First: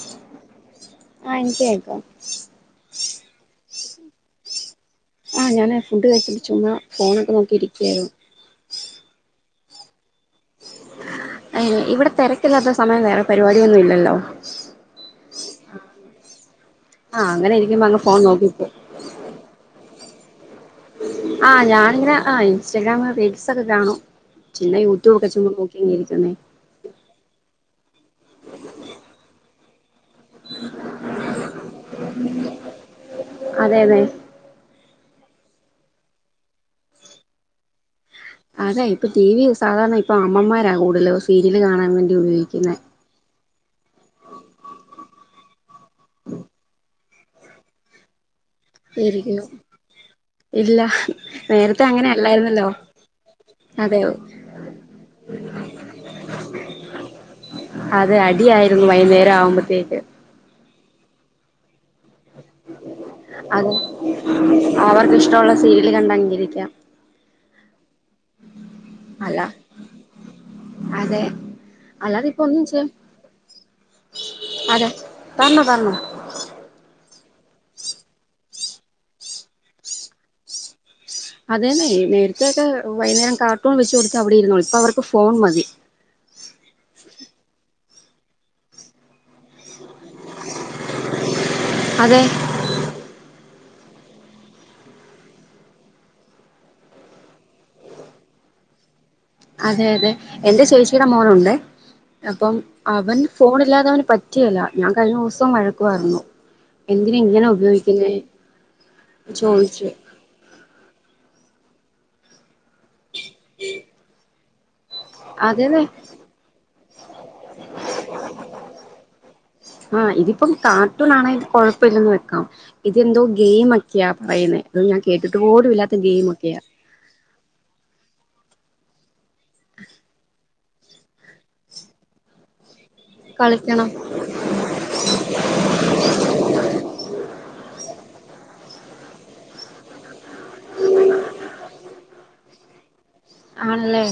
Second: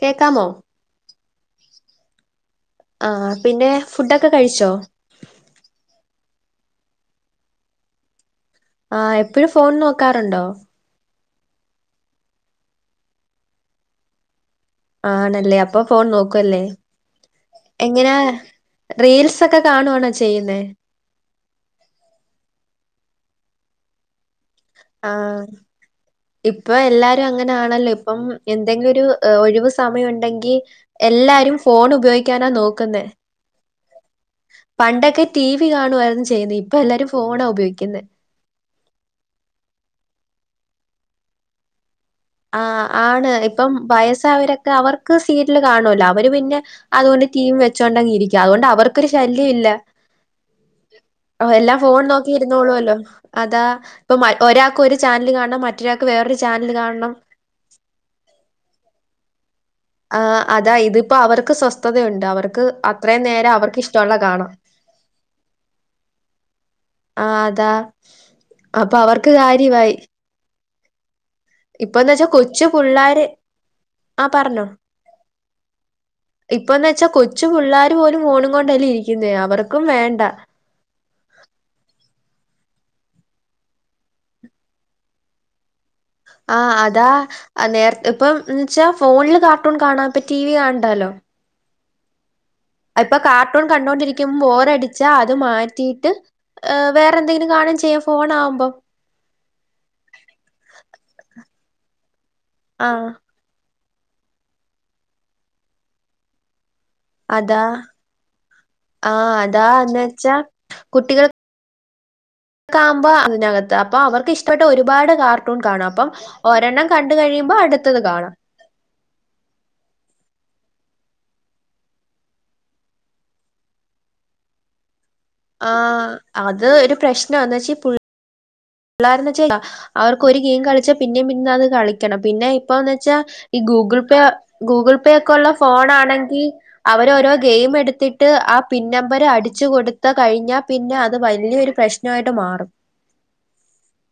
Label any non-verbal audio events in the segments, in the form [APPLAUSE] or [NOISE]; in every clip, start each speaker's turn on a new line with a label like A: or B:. A: കേക്കാമോ
B: ആഹ് എനിക്ക് കേക്കാം
A: ആഹ് പിന്നെ ഫുഡൊക്കെ കഴിച്ചോ
B: ആ ഞാൻ ഫുഡ് കഴിച്ചിട്ട് ചുമ്മാ ഫോണൊക്കെ നോക്കിയിരിക്കാര്ന്നു
A: ആ എപ്പഴും ഫോൺ നോക്കാറ്ണ്ടോ
B: അ ഇവ്ടെ തെരക്കില്ലാത്ത സമയം വേറെ പരിപാടിയൊന്നും ഇല്ലല്ലോ
A: ആണല്ലേ അപ്പ ഫോൺ നോക്കുവല്ലേ
B: ആഹ് അങ്ങനെ ഇരിക്കുമ്പോ അങ്ങ്
A: എങ്ങനാ
B: ഫോൺ നോക്കിപ്പോവും
A: റീൽസ്ഒക്കെ കാണുവാണോ ചെയ്യുന്നേ
B: ആഹ് ഞാനിങ്ങനെ ആ ഇൻസ്റ്റാഗ്രാം റീൽസ് ഒക്കെ കാണും പിന്നെ യൂട്യൂബ് ഒക്കെ
A: ആഹ്
B: ചുമ്മാ നോക്കിങ്ങനെ ഇരിക്കുന്നേ
A: ഇപ്പ എല്ലാരും അങ്ങനാണല്ലോ ഇപ്പം എന്തെങ്കിലും ഒര് ഒഴിവു സമയം ഉണ്ടെങ്കി എല്ലാരും ഫോൺ ഉപയോഗിക്കാനാ നോക്കുന്നെ
B: അതെ അതെ
A: പണ്ടൊക്കെ ടി വി കാണുവാരുന്നു ചെയ്യുന്നെ ഇപ്പ എല്ലാരും ഫോണാ ഉപയോഗിക്കുന്നെ
B: അതെ ഇപ്പ ടി വി സാധാരണ ഇപ്പൊ അമ്മമാരാ കൂടുതല് സീരിയല് കാണാൻ വേണ്ടി
A: ആ
B: ഉപയോഗിക്കുന്നെ
A: ആണ് ഇപ്പം വയസ്സായരൊക്കെ അവർക്ക് സീരിയല് കാണുവല്ലോ അവര് പിന്നെ അതുകൊണ്ട് ടിവിം വെച്ചോണ്ടങ്ങ് ഇരിക്കും അതുകൊണ്ട് അവർക്കൊരു
B: ശരിക്കും
A: ശല്യം ഇല്ല
B: ഇല്ല
A: ഓ എല്ലാം
B: നേരത്തെ
A: ഫോൺ
B: അങ്ങനെ
A: നോക്കി
B: അല്ലായിരുന്നല്ലോ
A: ഇരുന്നോളൂവല്ലോ അതാ
B: അതെ
A: ഇപ്പം മ ഒരാൾക്ക് ഒരു ചാനല് കാണണം മറ്റൊരാക്ക് വേറെ ഒര് ചാനല് കാണണം
B: അതെ അടിയാരുന്നു വൈകുന്നേരം ആകുമ്പ
A: ആ അതാ ഇതിപ്പോ അവർക്ക് സ്വസ് തതഒണ്ട് അവർക്ക് അത്രയും നേരം
B: അതെ
A: അവർക്ക് ഇഷ്ട്ടഒള്ളെ കാണാം
B: അവർക്ക് ഇഷ്ടമുള്ള സീരിയല് കണ്ടങ്ങിരിക്കാം
A: ആ അതാ അപ്പം അവർക്ക്
B: അല്ല
A: കാര്യവായി
B: അതെ
A: ഇപ്പന്ന്ച്ചാ
B: അല്ലാതെ ഇപ്പൊ ഒന്നും
A: കൊച്ചു
B: ചെയ്യ
A: പുള്ളാര് ആഹ് പറഞ്ഞോ
B: അതെ പറഞ്ഞോ പറഞ്ഞോ
A: ഇപ്പന്ന്ച്ചാ കൊ ച്ചു പിള്ളാര് പോലും ഫോണും കൊണ്ടല്ലേ ഇരിക്കുന്നേ അവർക്കും വേണ്ട
B: അതേന്നെ നേരത്തെഒക്കെ വൈകുന്നേരം കാർട്ടൂൺ വെച്ച് കൊടുത്താ അവിടെ ഇരുന്നോളും ഇപ്പ അവർക്ക് ഫോൺ മതി
A: ആഹ് അതാ നേർ ഇപ്പ ന്ന്ച്ചാ ഫോണില് കാർട്ടൂൺ കാണാപ്പ ടി വി കാണണ്ടാലോ
B: അതെ
A: അ പ്പോ കാർട്ടൂൺ കണ്ടോണ്ടിരിക്കുമ്പോ ബോറടിച്ചാ അത് മാറ്റിയിട്ട് വേറെ എന്തെങ്കിലും കാണു ചെയ്യും ഫോൺ ആവുമ്പോം
B: അതെ അതെ എന്റെ ചേച്ചിയുടെ മോനുണ്ട് അപ്പം
A: ആഹ്
B: അവൻ ഫോണ്‌ ഇല്ലാതെ അവന് പറ്റിയല്ല ഞാൻ കഴിഞ്ഞ ദിവസം വഴക്കു പറഞ്ഞു എന്തിന ഇങ്ങനെ
A: അതാ
B: ഉപയോഗിക്കുന്നെ
A: ആഹ്
B: ചോദിച്ചു
A: അതാന്ന് വെച്ചാ ആകുമ്പോ അതിനകത്ത് അപ്പൊ അവർക്ക് ഇഷ്ടപ്പെട്ട ഒരു ഒരുപാട് കാർട്ടൂൺ
B: അതെതെ
A: കാണാം അപ്പം ഒരെണ്ണം കണ്ട കഴിയുമ്പോ അടുത്തത് കാണും
B: ആ ഇതിപ്പൊ കാർട്ടൂണാങ്കിൽ കൊഴപ്പമില്ലന്ന് വെക്കാം ഇതെന്തോ ഗെയിമ് ഒക്കെയാ പറയുന്നത് ഞാൻ കേട്ടിട്ട് പോലും
A: ആ
B: ഇല്ലാത്ത ഗെയിം ഒക്കെയാ
A: അത് ഒരു പ്രശ്ന എന്ന് വച്ചാ പിള്ളാരന്ന് വെച്ച അവർക്ക് ഒരു ഗെയിം കളിച്ചാ പിന്നേ പിന്നേ അത് കളിക്കണം പിന്നെ ഇപ്പന്ന് വെച്ചാൽ ഈ
B: കളിക്കണം
A: ഗൂഗിൾ പേ ഗൂഗിൾ പേ ഒക്കെ ഉള്ള ഫോൺ ആണെങ്കി മ്മ് എടുത്തി ട്ട് ആ പിന്ന നമ്പര് അടിച്ചു കൊടുത്ത കഴിഞ്ഞാ പിന്നെ അത് വലിയൊരു പ്രശ്നമായിട്ട് മാറും
B: ആണല്ലേ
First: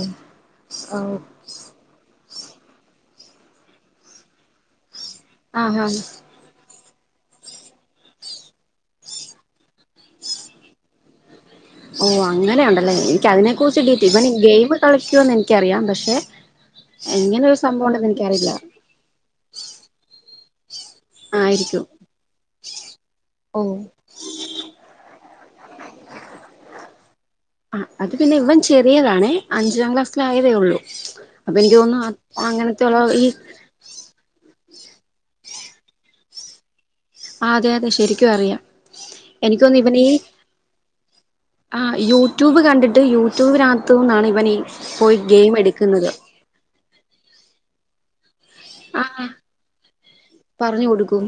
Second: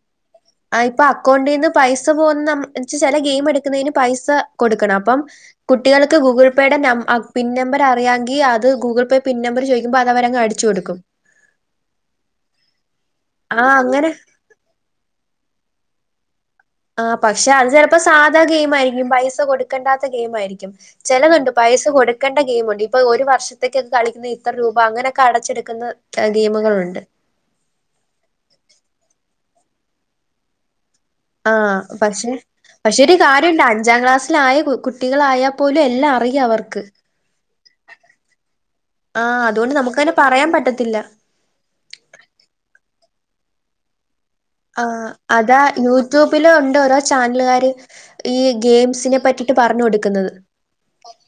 A: ആ
B: ഓ
A: ഇപ്പൊ അക്കൗണ്ടീന്ന് പൈസ ന്ന മ് ചെല ഗെയി എക്കുന്ന പൈസ കൊടുക്കണം അപ്പം
B: ആഹ് ആഹ്
A: കുട്ടികൾക്ക് ഗൂഗിൾ പേ ആ പിൻ നമ്പർ അറിയാങ്കി അത് ഗൂഗിൾ പേ പിൻ നമ്പർ ചോദിക്കുമ്പോ അതഅവരങ്ങ് അടിച്ചു കൊടുക്കും
B: ഓ അങ്ങനെയുണ്ടല്ലേ എനിക്ക് അതിനെ
A: ആ
B: കുറിച്ച് ഡീറ്റ
A: അങ്ങനെ
B: ഇവന് ഗെയിം കളിക്കുവെന്ന് എനിക്കറിയാം പക്ഷെ
A: ആ
B: എങ്ങനെ
A: പക്ഷെ
B: ഒരു
A: അത്
B: സംഭവം
A: ചെലപ്പോ
B: ഉണ്ടെന്ന്
A: സാധാ
B: എനിക്കറിയില്ല
A: ഗെയിം ആയിരിക്കും പൈസ് സ കൊടുക്കേണ്ടാത്ത ഗെയിം ആയിരിക്കും ചിലതുണ്ട് പൈസ
B: ആയിരിക്കും
A: കൊടുക്കേണ്ട ഗെയിം ഉണ്ട് ഇപ്പൊ ഒരു
B: ഓ
A: വർഷത്തേക്കൊക്കെ കളിക്കുന്ന ഇത്ര രൂപ
B: ആ അത് പിന്നെ ഇവൻ ചെറിയതാണേ
A: ആ
B: അപ്പൊ എനിക്ക്
A: പ്പൊ
B: തോന്നുന്നു അങ്ങനത്തെയുള്ള ഈ
A: കുട്ടികളായാൽ പോലും എല്ലാം അറിയാം അവർക്ക്
B: ആ അതെ അതെ ശരിക്കും അറിയാം
A: ആഹ് അതുകൊണ്ട്
B: എനിക്കൊന്ന് ഇവനീ
A: നമുക്കങ്ങനെ പറയാൻ പറ്റത്തില്ല
B: ആ യൂട്യൂബ് കണ്ടിട്ട് യൂട്യൂബിന
A: ആ അതാ യൂട്യൂബില് ഉണ്ട് ഓരോ ചാനലുകാര് ഈ ഗെയിംസിനെ
B: ആഹ്
A: പറ്റിട്ട് പറഞ്ഞ് കൊടുക്കുന്നത്
B: പറഞ്ഞു കൊടുക്കും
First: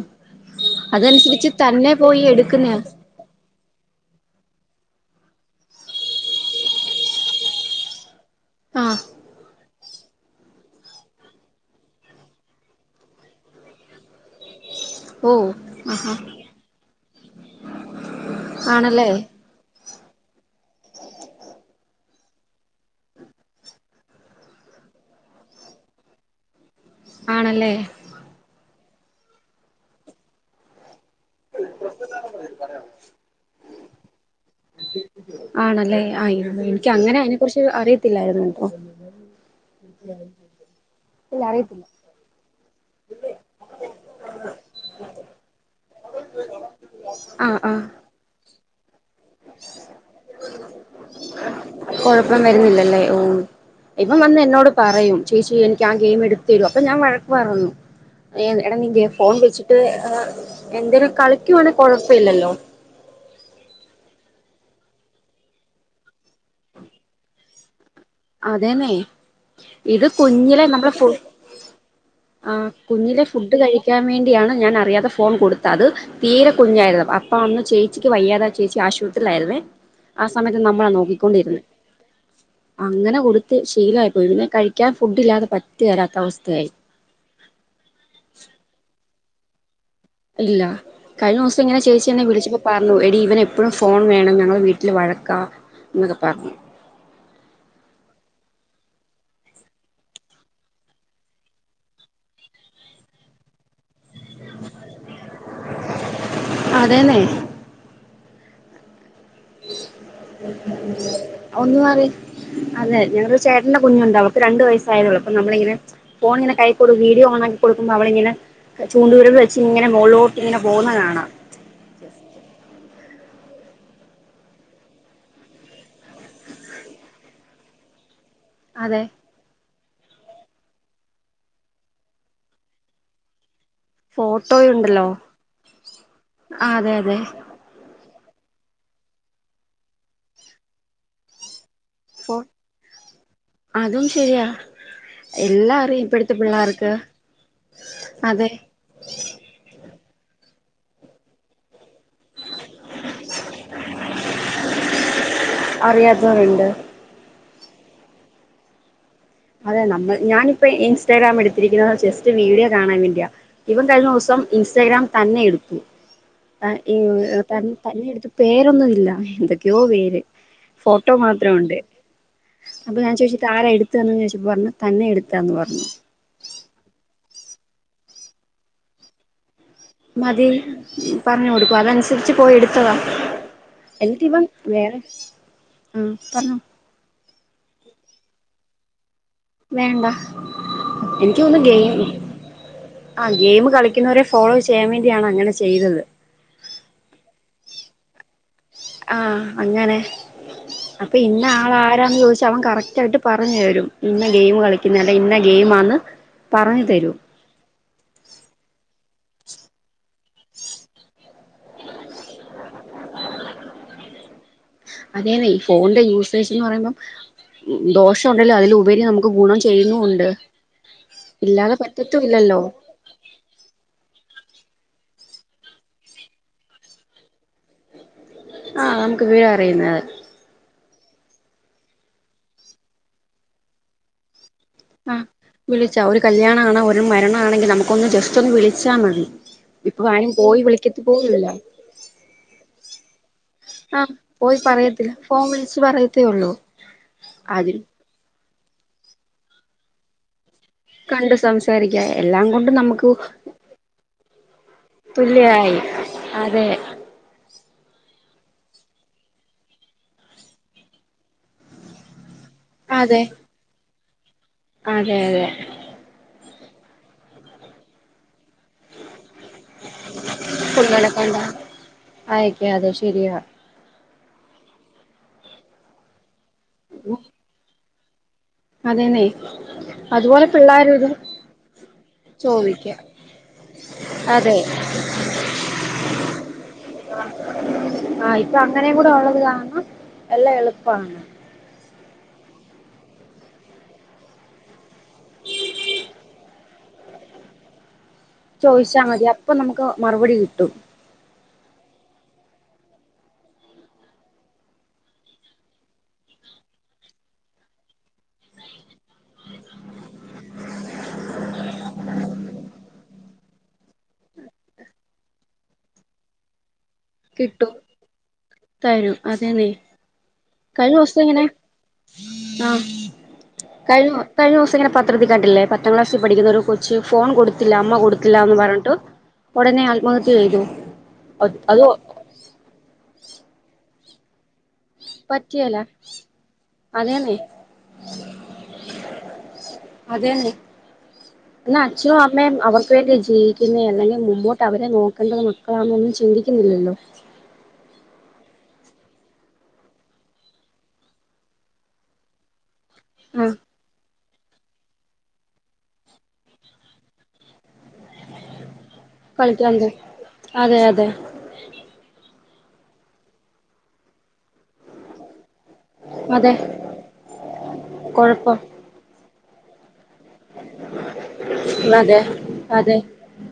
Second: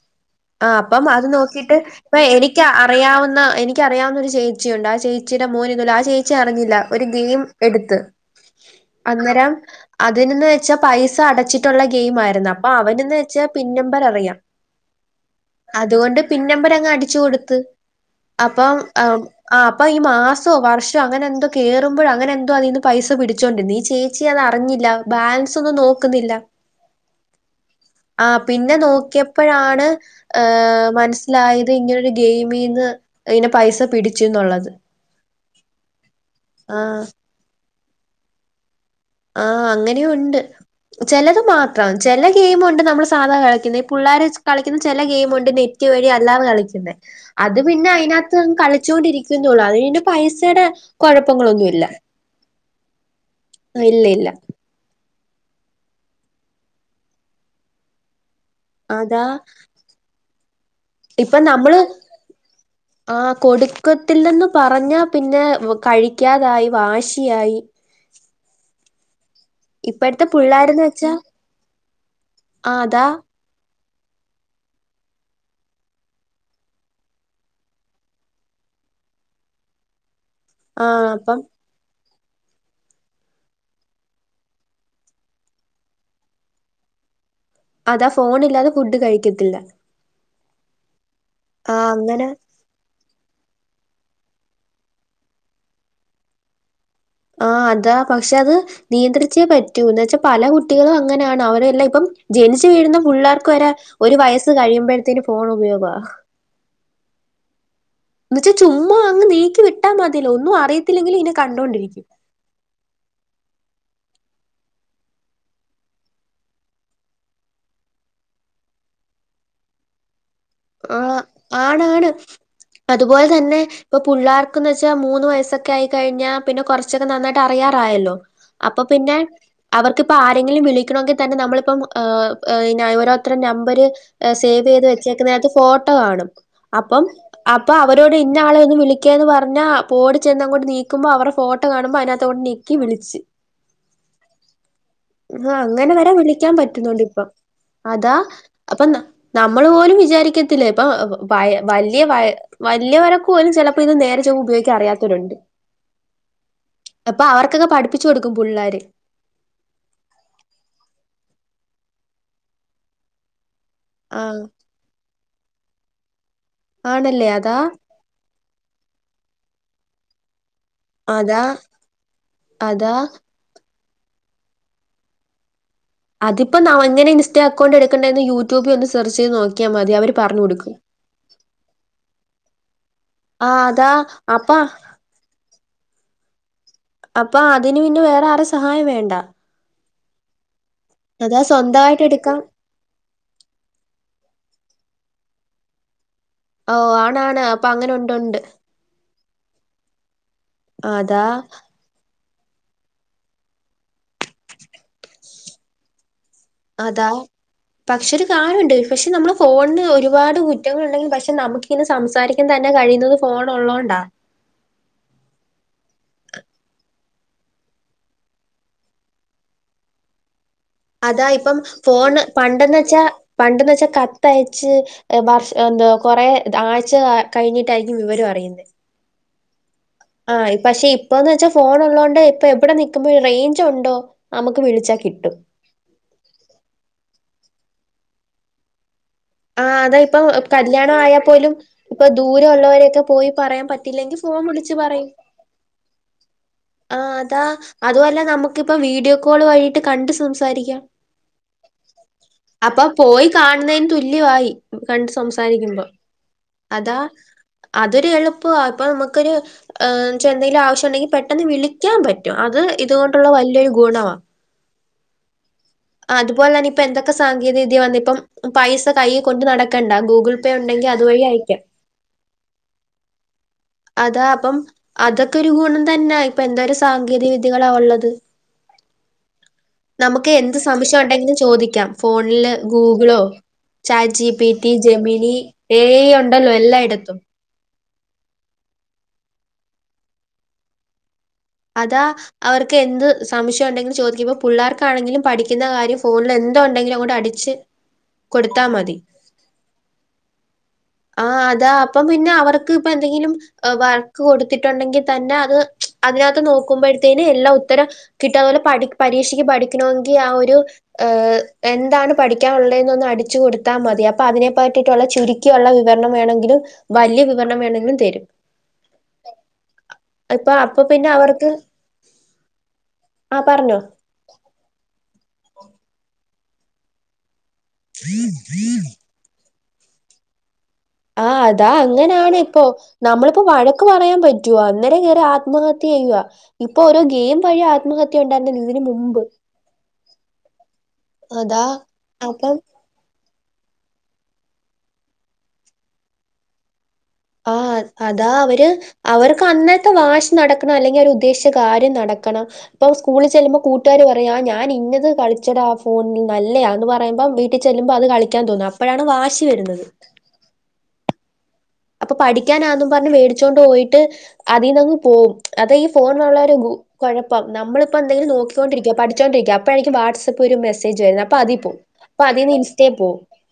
A: ആ അപ്പം അത്
B: അതനുസരിച്ച്
A: നോക്കിട്ട്
B: തന്നെ
A: ഇപ്പ
B: പോയി
A: എനിക്ക്
B: എടുക്കുന്ന
A: അറിയാവുന്ന എനി ച്ചിയുണ്ട് ആ ചേച്ചിയുടെ മോന് ഇതുപോലെ ആ ചേച്ചി അറിഞ്ഞില്ല ഒരു ഗെയിം എടുത്ത്
B: ആഹ്
A: അന്നേരം അതിനന്ന് വെച്ചാ പൈസ അടച്ചിട്ടുള്ള ഗെയിം ആയിരുന്നു അപ്പൊ അവനന്ന് വെച്ചാ പിൻ നമ്പർ അറിയാം
B: ഓ
A: അതുകൊണ്ട്
B: ആഹാ
A: പിൻ നമ്പർ അങ്ങ്അടിച്ചു കൊടുത്ത്
B: ആണല്ലേ
A: ഇപ്പൊ ഈ മാസോ വർഷോ അങ്ങനെ എന്തോ കേയറുമ്പോൾ അങ്ങനെ എന്തോ അതിൽന്ന് പൈസ പിടിച്ചോണ്ട്നീ ചേച്ചി അത് അറിഞ്ഞില്ല
B: ആണല്ലേ
A: ആ പിന്നെ ലായത് ഇങ്ങനെ ഒരു ഗെയിമീന്ന് അയിന്റെ പൈസ പിടിച്ചു എന്നുള്ളത്
B: ആണല്ലേ ആയി എനിക്ക്
A: ആഹ്
B: അങ്ങനെ അതിനെ കുറിച്ച് അറിയത്തില്ലായിരുന്നു കേട്ടോ
A: ആഹ അങ്ങനെ ഉണ്ട് ചെലത്
B: ഇല്ല അറിയത്തില്ല
A: മാത്രം ചില ഗെയിമുണ്ട് നമ്മള് സാധാ കളിക്കുന്ന നെറ്റ് വഴി അല്ല കളിചുന്നെ അത്
B: ആഹ് ആഹ്
A: ചോണ്ടിരിക്കുന്നൊള്ളു അതിന്റെ പൈസയുടെ കുഴപ്പങ്ങളൊന്നുല്ല
B: ഇപ്പം വന്ന് ഏ എടാ നി ഗെ
A: അതാ
B: ഫോൺ വച്ചിട്ട്
A: ഇപ്പൊ നമ്മള് ആ കൊടുക്കത്തിൽ നിന്നും പറഞ്ഞാ പിന്നെ കഴിക്കാതായി വാശിയായി
B: അതേന്നെ ഇത്
A: ഇപ്പഴത്തെ
B: കുഞ്ഞിലെ
A: പുള്ളാര്ന്ന്
B: നമ്മുള് ഫു
A: വെച്ചാ
B: ആ
A: ആഹ് അതാ
B: കുഞ്ഞിലെ ഫുഡ് കഴി ാൻ വേണ്ടിയാണ് ഞാൻ അറിയാതെ ഫോൺ കൊടുത്തത് അത് തീരെ കുഞ്ഞായിരുന്നു അപ്പോൾ അന്ന് ചേച്ചിക്ക്യ്യാതെ ചേച്ചി അ ആശുപത്രിൽായിുന്നേ ആ സമയത്ത് നമ്മളാ
A: ആഹ് അപ്പം
B: നോക്കിക്കൊണ്ടിരന്ന് അങ്ങനെ കൊടുത്ത് ശീലമായി പോയി പിന്നെ കഴിക്കാൻ ഫുഡ് ഇല്ലാതെ പറ്റ വരാത്ത അവസ്ഥയായി
A: അതാ ഫോണ ഇില്ലാതെ ഫുഡ് കഴിക്കത്തില്ല
B: ഇല്ല കഴിഞ്ഞ ദിവസം ഇങ്ങനെ
A: ആഹ്
B: ചേച്ചിെന്നെ
A: അങ്ങനെ
B: വിളിച്ചപ്പോ പറഞ്ഞു എടി ഇവന എപ്പോഴും ഫോൺ വേണം ഞങ്ങൾ വീട്ടിൽ വഴക്കാ എന്നൊക്കെ പറഞ്ഞു
A: ആ അതാ പക്ഷെ അത് നിയന്ത്രിച്ചേ പറ്റൂ എന്നന്ന് വെച്ചാ പല കുട്ടികളും അങ്ങനെയാണ് അവരെല്ലാം ഇപ്പം ജനിച്ചു വീഴുന്ന പിള്ളേർക്ക് വരെ ഒരു വയസ്സ് കഴിയുമ്പോഴത്തേന് ഫോൺ ഉപയോഗവാ
B: അതന്നെ
A: എന്നച്ചാ ചുമ്മാ അങ്ങ് നീക്കി വിട്ടാ മതിയല്ലോ ഒന്നും അറിയത്തില്ലെങ്കിലും ഇങ്ങനെ
B: ഒന്നു
A: കണ്ടോണ്ടിരിക്കും
B: മാറി അതെ ഞങ്ങള ചേട്ടന്റെ കുഞ്ഞുണ്ട് അവക്ക് രണ്ട് വയസായതെ ഒള്ളൂ അപ്പ നമ്മളിങ്ങനെ ഫോണിങ്ങെ കൈ വീഡിയോഓണാക്കി കൊടുക്കുമ്പോ അവളങ്ങനെ ചൂണ്ടൂരിൽ വെച്ച് ഇങ്ങന മോൾലോട്ട്
A: ആ ആണ ആാണ് അതുപോലെ തന്നെ ഇപ്പൊ പിള്ളേർക്ക്ന്ന് വെച്ചാൽ മൂന്ന് വയസ്സൊക്കെ ആയി കഴിഞ്ഞാൽ പിന്നെ കുറച്ചൊക്കെ നന്നായിട്ട് അറിയാറായല്ലോ അപ്പൊ
B: അതെ
A: പിന്നെ അവർക്കിപ്പ ആരെങ്കിലും വിളിക്കണമെങ്കിൽ തന്നെ നമ്മളിപ്പം ഓരോരുത്തരെ നമ്പ അവര് സേവ് ചെയ്ത്
B: ഫോട്ടോയുണ്ടല്ലോ
A: വെച്ചേക്കണ ഫോട്ടോ കാണും
B: ആ അതെ
A: അപ്പം
B: അതെ
A: അപ്പൊ അവ അവരോട് ഇന്ന ആളെ ഒന്ന് വിളിക്കുക എന്ന് പറഞ്ഞാ പോടി ചെന്ന്ങ്ങോ് നീക്കുമ്പോൾ അവരുടെ ഫോട്ടോ ട്ട കാണുമ്പോ
B: ഫോ
A: അതിനകതോട്ട് നീക്കി വിളിച്ച്
B: പ [UNINTELLIGIBLE]
A: ആ അങ്ങനെ വരെ വിളിക്കാൻ പറ്റുന്നുണ്ട് ഇപ്പം. അതാ
B: അതെ
A: അപ്പൊ നമ്മൾ പോലും വിചാരിക്കത്തില്ല ഇപ്പൊ വയ വലിയ വയ വലിയ വരെക്ക പോലും ചിലപ്പോ ഇത് നേരെ ചൊവ്വേ ഉപയോഗിക്കൻ അറിയാത്തവരുണ്ട്
B: അറിയാത്തവരുണ്ട്
A: അപ്പൊ അവർക്ക് ൊക്കെ പഠിിച്ചു കൊടുക്കും പിള്ളാര്
B: അതെ നമ്മൾ ഞാനിപ്പ ഇൻസ്റ്റാഗ്രാം എടുത്തിരിക്കുന്ന ജസ്റ്റ് വീഡിയോ കാണാൻ വേണ്ടിയാ. ഇവൻ കഴിഞ്ഞ ദിവസം
A: ആഹ്
B: ഇൻസ്റ്റഗ്രാം തന്നെ എടുത്തു. ആ
A: ആണല്ലേ അതാ
B: തന്നെ എടുത്ത് പേരൊന്നും ഇല്ല എന്തൊക്കെയോ പേര് ഫോട്ടോ
A: അതാ
B: മാത്രം ഉണ്ട്
A: അതാ
B: അപ്പൊ ഞാൻ ചോദിച്ചിട്ട് ആരാ എടു എടു ചദച്ചി പറഞ്ഞാൽ തന്നെ എടുത്താന്ന് പറഞ്ഞു [UNINTELLIGIBLE]
A: അതിപ്പോ നാംങ്ങനെ ഇൻസ്റ്റ അക്കൗണ്ട് എടുക്കണ്ണ്ടെന്ന് യൂട്യൂബിൽ ഒന്ന് സെർച്ച് ചെയ്ത് നോക്കി
B: മതി പറഞ്ഞു കൊടുക്കും അതനുസരിച്ച് പോയി എടുത്തതാ
A: ആഹ് അതാ
B: എനിട്ടിവൻ
A: അപ്പ
B: വേറെ ആഹ പറഞ്ഞോ
A: അപ്പൊ അതിന് പിന്നെ വേറെ ആരു സഹായം വേണ്ട
B: വേണ്ട
A: അതാ
B: എനിക്ക് തോന്നുന്നു ഗെയിം
A: സ്വന്തമായിട്ട് എടുക്കാം
B: ആ ഗെയിം കളിക്കുന്നവരെ ഫോളോ ചെയ്യാൻ വേണ്ടിയാണ് അങ്ങനെ ചെയ്തത്
A: ഓ ആണാണ് അപ്പൊ അങ്ങനെ ഉണ്ട് ഉണ്ട്
B: ആഹ അങ്ങനെ അപ്പൊ
A: അതാ
B: ഇന്ന ആള ആാര ചോിച്ച പ അവൻ കറക്റ്റ് ആയിട്ട് പറഞ്ഞ തരും ഇന്ന ഗെയിം കളിക്കുന്ന അല്ല ഇന്ന ഗെയിം ആന്ന് പറഞ്ഞു തരൂ
A: അതാ പക്ഷെ ഒരു കാര്യമുണ്ട് പക്ഷെ നമ്മള് ഫോണിന് ഒരുപാട് കുറ്റങ്ങൾ ഉണ്ടെങ്കിലും പക്ഷെ നമുക്ക്ിങ്ങനെ സംസാരിക്കാൻ തന്നെ- കഴിയുന്നത് ഫോൺ ഉള്ളോണ്ടാ.
B: അതന്നെ ഈ ഫോണിന്റെ യൂസേജ് എന്ന് പറയുമ്പം ദോഷം ഉണ്ടല്ലോ അതിലുപരി നമുക്ക് ഗുണം ചെയ്യുന്നുണ്ട്
A: അതാ ഇപ്പം
B: ഇല്ലാതെ
A: ഫോണ്
B: പറ്റത്തുല്ലല്ലോ
A: പണ്ടെന്ന് വെച്ചാ പണ്ടെന്ന് വെച്ചാ ക ത്തയച്ച് വർഷ എന്താ കൊറെ ആഴ്ച കഴിഞ്ഞിട്ടായിരിക്കും വിവരം അറിയുന്നത്.
B: ആഹ് നമുക്ക് വിവരം അറിയുന്നത്
A: ആ പക്ഷെ ഇപ്പന്ന് വെച്ചാ ഫോൺ ഉള്ളോണ്ട് ഇപ്പ എവിടെ നക്കുമ്പോഴ റേഞ്ച് ഉണ്ടോ നമുക്ക് വിളിച്ചാ
B: ആഹ്
A: കിട്ടും
B: വിളിച്ചാ ഒരു കല്യാ ആണോ ഒരു മരണമാണെങ്കിൽ നമുക്ക ഒന്ന് ജസ്റ്റ് ഒന്ന് വിളിച്ചാൽ മതി ഉ [INAUDIBLE]
A: അത ഇപ്പ കല്യാണം ആയാ പോലും. ഇപ്പ ദൂരെ ഉള്ളവരൊക്കെ പോയി പറയാൻ പറ്റിയിലെങ്കിൽ ഫോൺ വിളിച്ച് പറയും
B: റിയത്തില്ല ഫോൺ വിളിച്ചച്ച് പറയത്തേള്ളൂ.
A: ആ അതാ അതുമല്ല നമുക്കിപ്പ വീഡിയോ കോൾ വഴിട്ട് കണ്ട് സംസ് പതിയ
B: കണ്ട് സംസാരിക്കാം എല്ലാം കൊണ്ടും
A: അപ്പ
B: നമുക്ക്
A: പോയി കാണന് തുല്യ വല്യാവായി കണ്ട്
B: തുല്യായി
A: സംസാരിക്കുമ്പോ
B: അതെ
A: അതാ അതൊരു എളുപ്പ ഇപ്പൊ നമുക്കൊരു എ ചെന്തെങ്കിലും ആവശ്യം ണ്ടെങ്കിൽ പെട്ടെന്ന് വിളിക്കാൻ പറ്റും. അത്
B: അതെ
A: ഇതുകൊണ്ടുള്ള വലിയരു ഗുണമാ
B: അതെ അതെ
A: അതുപോലെ തന്നെ ഇപ്പൊ എന്തൊക്കെ സാങ്കേതിക വിദ്യ വന്നിപ്പം പൈ പൈസ കൈ കൊണ്ട് നടക്കണ്ട ഗൂഗിൾ പേ ഉണ്ടെങ്കിൽ അതുവഴി അയക്കാം.
B: ആയിക്കെ അതെ ശെരിയാ.
A: അതാ അപ്പം അതൊക്കെ ഒരു ഗുണം തന്നെയ ഇപ്പൊ എന്തോ സാങ്കേതിക വിദ്യകളാ ഉള്ളത്.
B: അതെനെ
A: നമുക്ക് എന്ത് സംശയം ഉണ്ടെങ്കിലും ചോദിക്കാം ഫോണില്
B: ചോദിക്ക
A: ഗൂഗിളോ
B: അതെ
A: ചാജിപീറ്റി, ജമീനി, എ ഇ ഉണ്ടല്ലോ എല്ലായിടത്തും.
B: ആ ഇപ്പൊ അങ്ങനെയുകൂടെ ഉള്ളത് കാാരണം എല്ലാം എളുപ്പമാണ്.
A: അതാ അവർക്ക് എന്ത് സംശയം ഉണ്ടെങ്കിലും ചോദിക്കുമ്പോ പിള്ളേർക്കാണെങ്കിലും പഠിക്കുന്ന കാര്യം ഫോണിൽ എന്തോ ഉണ്ടെ എല്ലാം കൂടെ അടിച്ച്
B: ചോദിച്ചാൽ മതി അപ്പൊ നമുക്ക് മറുപടി കിട്ടും.
A: ആ അതാ അപ്പം പിന്നെ അവർക്ക് ഇപ്പ എന്തെങ്കിലും വഴക്ക് കൊടുത്തിട്ടുണ്ടെങ്കിൽ തന്നെ അത് അതിനകത്ത് നോക്കുമ്പോഴത്തേന് എല്ലാ ഉത്തരം കിട്ടും. അതുപോലെ പഠി പരീക്ഷക്ക് പഠിക്കണമെങ്കിൽ ആ ഒരു എന്താണ് പഠിക്കാനുള്ളത് എന്നൊന്ന് അടിച്ചു കൊടുത്താൽ മതി അപ്പൊ അതിനെ പറ്റിട്ടുള്ള ചുരുിക്കി രിക്കുള്ള വിവരണം വേണമെങ്കിലും വലിയ വിവരണം
B: കിട്ടും
A: വേണമെങ്കിലും തരും.
B: തരും അതന്നെയ
A: ഇപ്പൊ അപ്പൊ
B: കഴിഞ്ഞ
A: പിന്നെ
B: ദിവസം എങ്ങനെ
A: അവർക്ക്
B: ആ
A: ആ പറഞ്ഞോ
B: കഴി കഴിഞ്ഞ ദിവസം എങ്ങനെ പത്രത്തിക്കാട്ടില്ലേ പത്താം ക്ലാസ്സിൽ പഠിക്കുന്ന ഒരു കൊച്ച് ഫോൺ കൊടുത്തില്ല അമ്മ കൊടുത്തില്ലന്ന് പറഞ്ഞിട്ട് ഉടനെ ആത്മഹത്യ ചെയ്തു.
A: ആ അതാ
B: അത്
A: അങ്ങനെയാണ് ഇപ്പോൊ നമ്മളിപ്പോ വഴക്ക് പറയാൻ റ്റൂവ അന്നേം കേറി
B: പറ്റിയല്ല
A: ആത്മഹത്യ ചെയ്യുവ. ഇപ്പൊ ഓരോ
B: അതേന്നെ
A: ഗെയിം വഴി ആത്മഹത്യ ഉണ്ടായിരുന്നോ ഇതിന് മുമ്പ്.
B: അതെന്നെ
A: അതാ
B: എന്ന
A: അപ്പം
B: അച്ഛനുഅമ്മയും അവർക്ക് വേണ്ടി ജീ പിന്നെ! അല്ലെങ്കിൽ? മുമ്പോട്ട് അവരെ നോക്കേണ്ടത് മക്കളാണൊന്നും ചിന്തിക്കുന്നില്ലല്ലോ.
A: ആ അതാ അവര് അവർക്ക് അന്നത്തെ വാശി നടക്കണം അല്ലെങ്കിൽ അവര് ഉദ്ദേശിച്ച കാര്യം നടക്ക കനോ തോ സ്‌കൂളിൽ
B: ആ
A: ചെല്ലുമ്പോ കുട്ടുകാര് വെറ പെയ ഞാൻ ഇന്നത് കളിച്ചെട ആ ഫോണില് നല്ല യതാ എന്ന് പറയുമ്പം വീട്ടിൽ ചെല്ലുമ്പോൾ അത് കളിക്കാൻ തോന്നുന്ന അ അപ്പോഴാണ് വാശി
B: കളിക്കാൻ
A: വരുന്നത്.
B: പോ അതെ അതെ
A: പഠിക്കാനാന്നെന്നും പറഞ്ഞ് മേടിച്ചൊണ്ട് പോയിട്ട് അതിൽന്ന്ങ്ങ് പോകും. അതെ ഈ ഫോണിന് ള്ള
B: അതെ
A: ഒരു ഗു കൊഴപ്പം നമ്മളിപ്പോ എന്തെങ്കിലും
B: കൊഴപ്പം
A: നോക്കിക്കൊണ്ടിരിക്കയ പഠിച്ചോണ്ടിരിക്ക അപ്പോയിരിക്കും വാട്ട്സ് ത് പ്പൊ ഒരു മെസേജ് വരുന്നു. അപ്പോ അതി പോ
B: അതെ
A: അ അതിൽ ഇൻസ്റ്റയി
B: അതെ
A: പോ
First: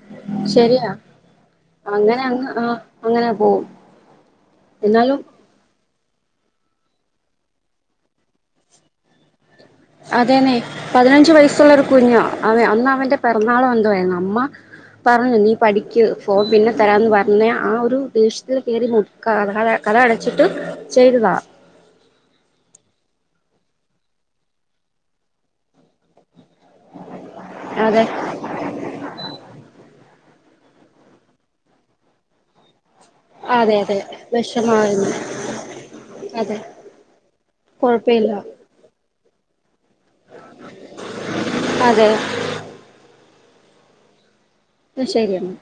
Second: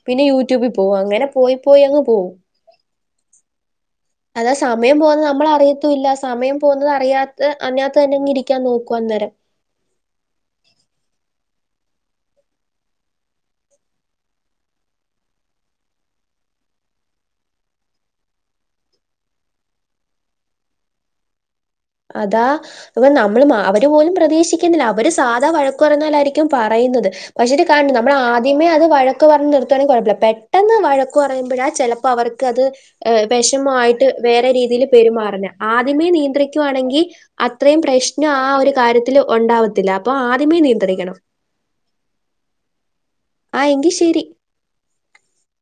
A: പിന്നെ യൂട്യൂബിൽ
B: ശരിയാ
A: പോകും അങ്ങനെ പോയി പോ
B: അങ്ങനെ അങ്ങ് ആ അങ്ങനെ പോകും.
A: അതാ സമയം പോകുന്നത് നമ്മൾ അറിയത്തൂല്ല സ് സമയം പോകുന്നത് അറിയാത്ത അനാത്ത തന്നെങ്ങി ഇരിക്കാൻ നോക്കു അന്നേരം.
B: അതെന്നെ പതിനഞ്ചു വയസ്സുള്ള ഒരു കുഞ്ഞാ! അവൻ അന്ന് അവന്റെ പിറന്നാള എന്തോയിരുന്നു അമ്മ പറഞ്ഞു നീ പഠിക്ക് ഫോൺ പിന്നെ തരാന്ന് പറഞ്ഞ ആ ഒരു ദേഷ്യത്തിൽ കേറി മുടക്ക അതാത് കതക് അടച്ചിട്ടും ചെയ്തതാ.
A: അതാ ഇവൻ നമ്മള്ളു മ അവര് പോലും പ്രതീക്ഷിക്കുന്നില്ല അവര് സാധാ വഴക്കു പറഞ്ഞാ പോലായിരിക്കും. ക്കും പറയുന്നത് പക്ഷെ ഇത് കാണണ്ട്
B: അതെ
A: നമ്മൾ ആദ്യമേ അത് വഴക്ക് പറഞ്ഞു നിർത്തുവാണങ്കിൽ കുഴപ്പമില്ല പെട്ടന്ന പെട്ടെന്ന് വഴക്കു പറയുമ്പോഴാ ചിലപ്പോ അവർക്ക് അത് ഏ
B: അതെ അതെ
A: വെഷമയിട്ട് വേറെ രീതിയിൽ
B: വിഷമായിരുന്നു
A: പെരുമാറല്ല ആദ്യമേ നിയന്ത്രിക്ക
B: അതെ
A: ക്കുയാണെങ്കിൽ അത്രയും പ്രശ്നം
B: കുഴപ്പമില്ല
A: ആ ഒരു കാര്യത്തിൽ ഉണ്ടാവത്തില്ല അപ്പൊ ആദ്യമേ നിയന്ത്രിക്കണം.
B: അതെ.
A: ആ എങ്കി ശേരി
B: ആ ശെരിയെന്ന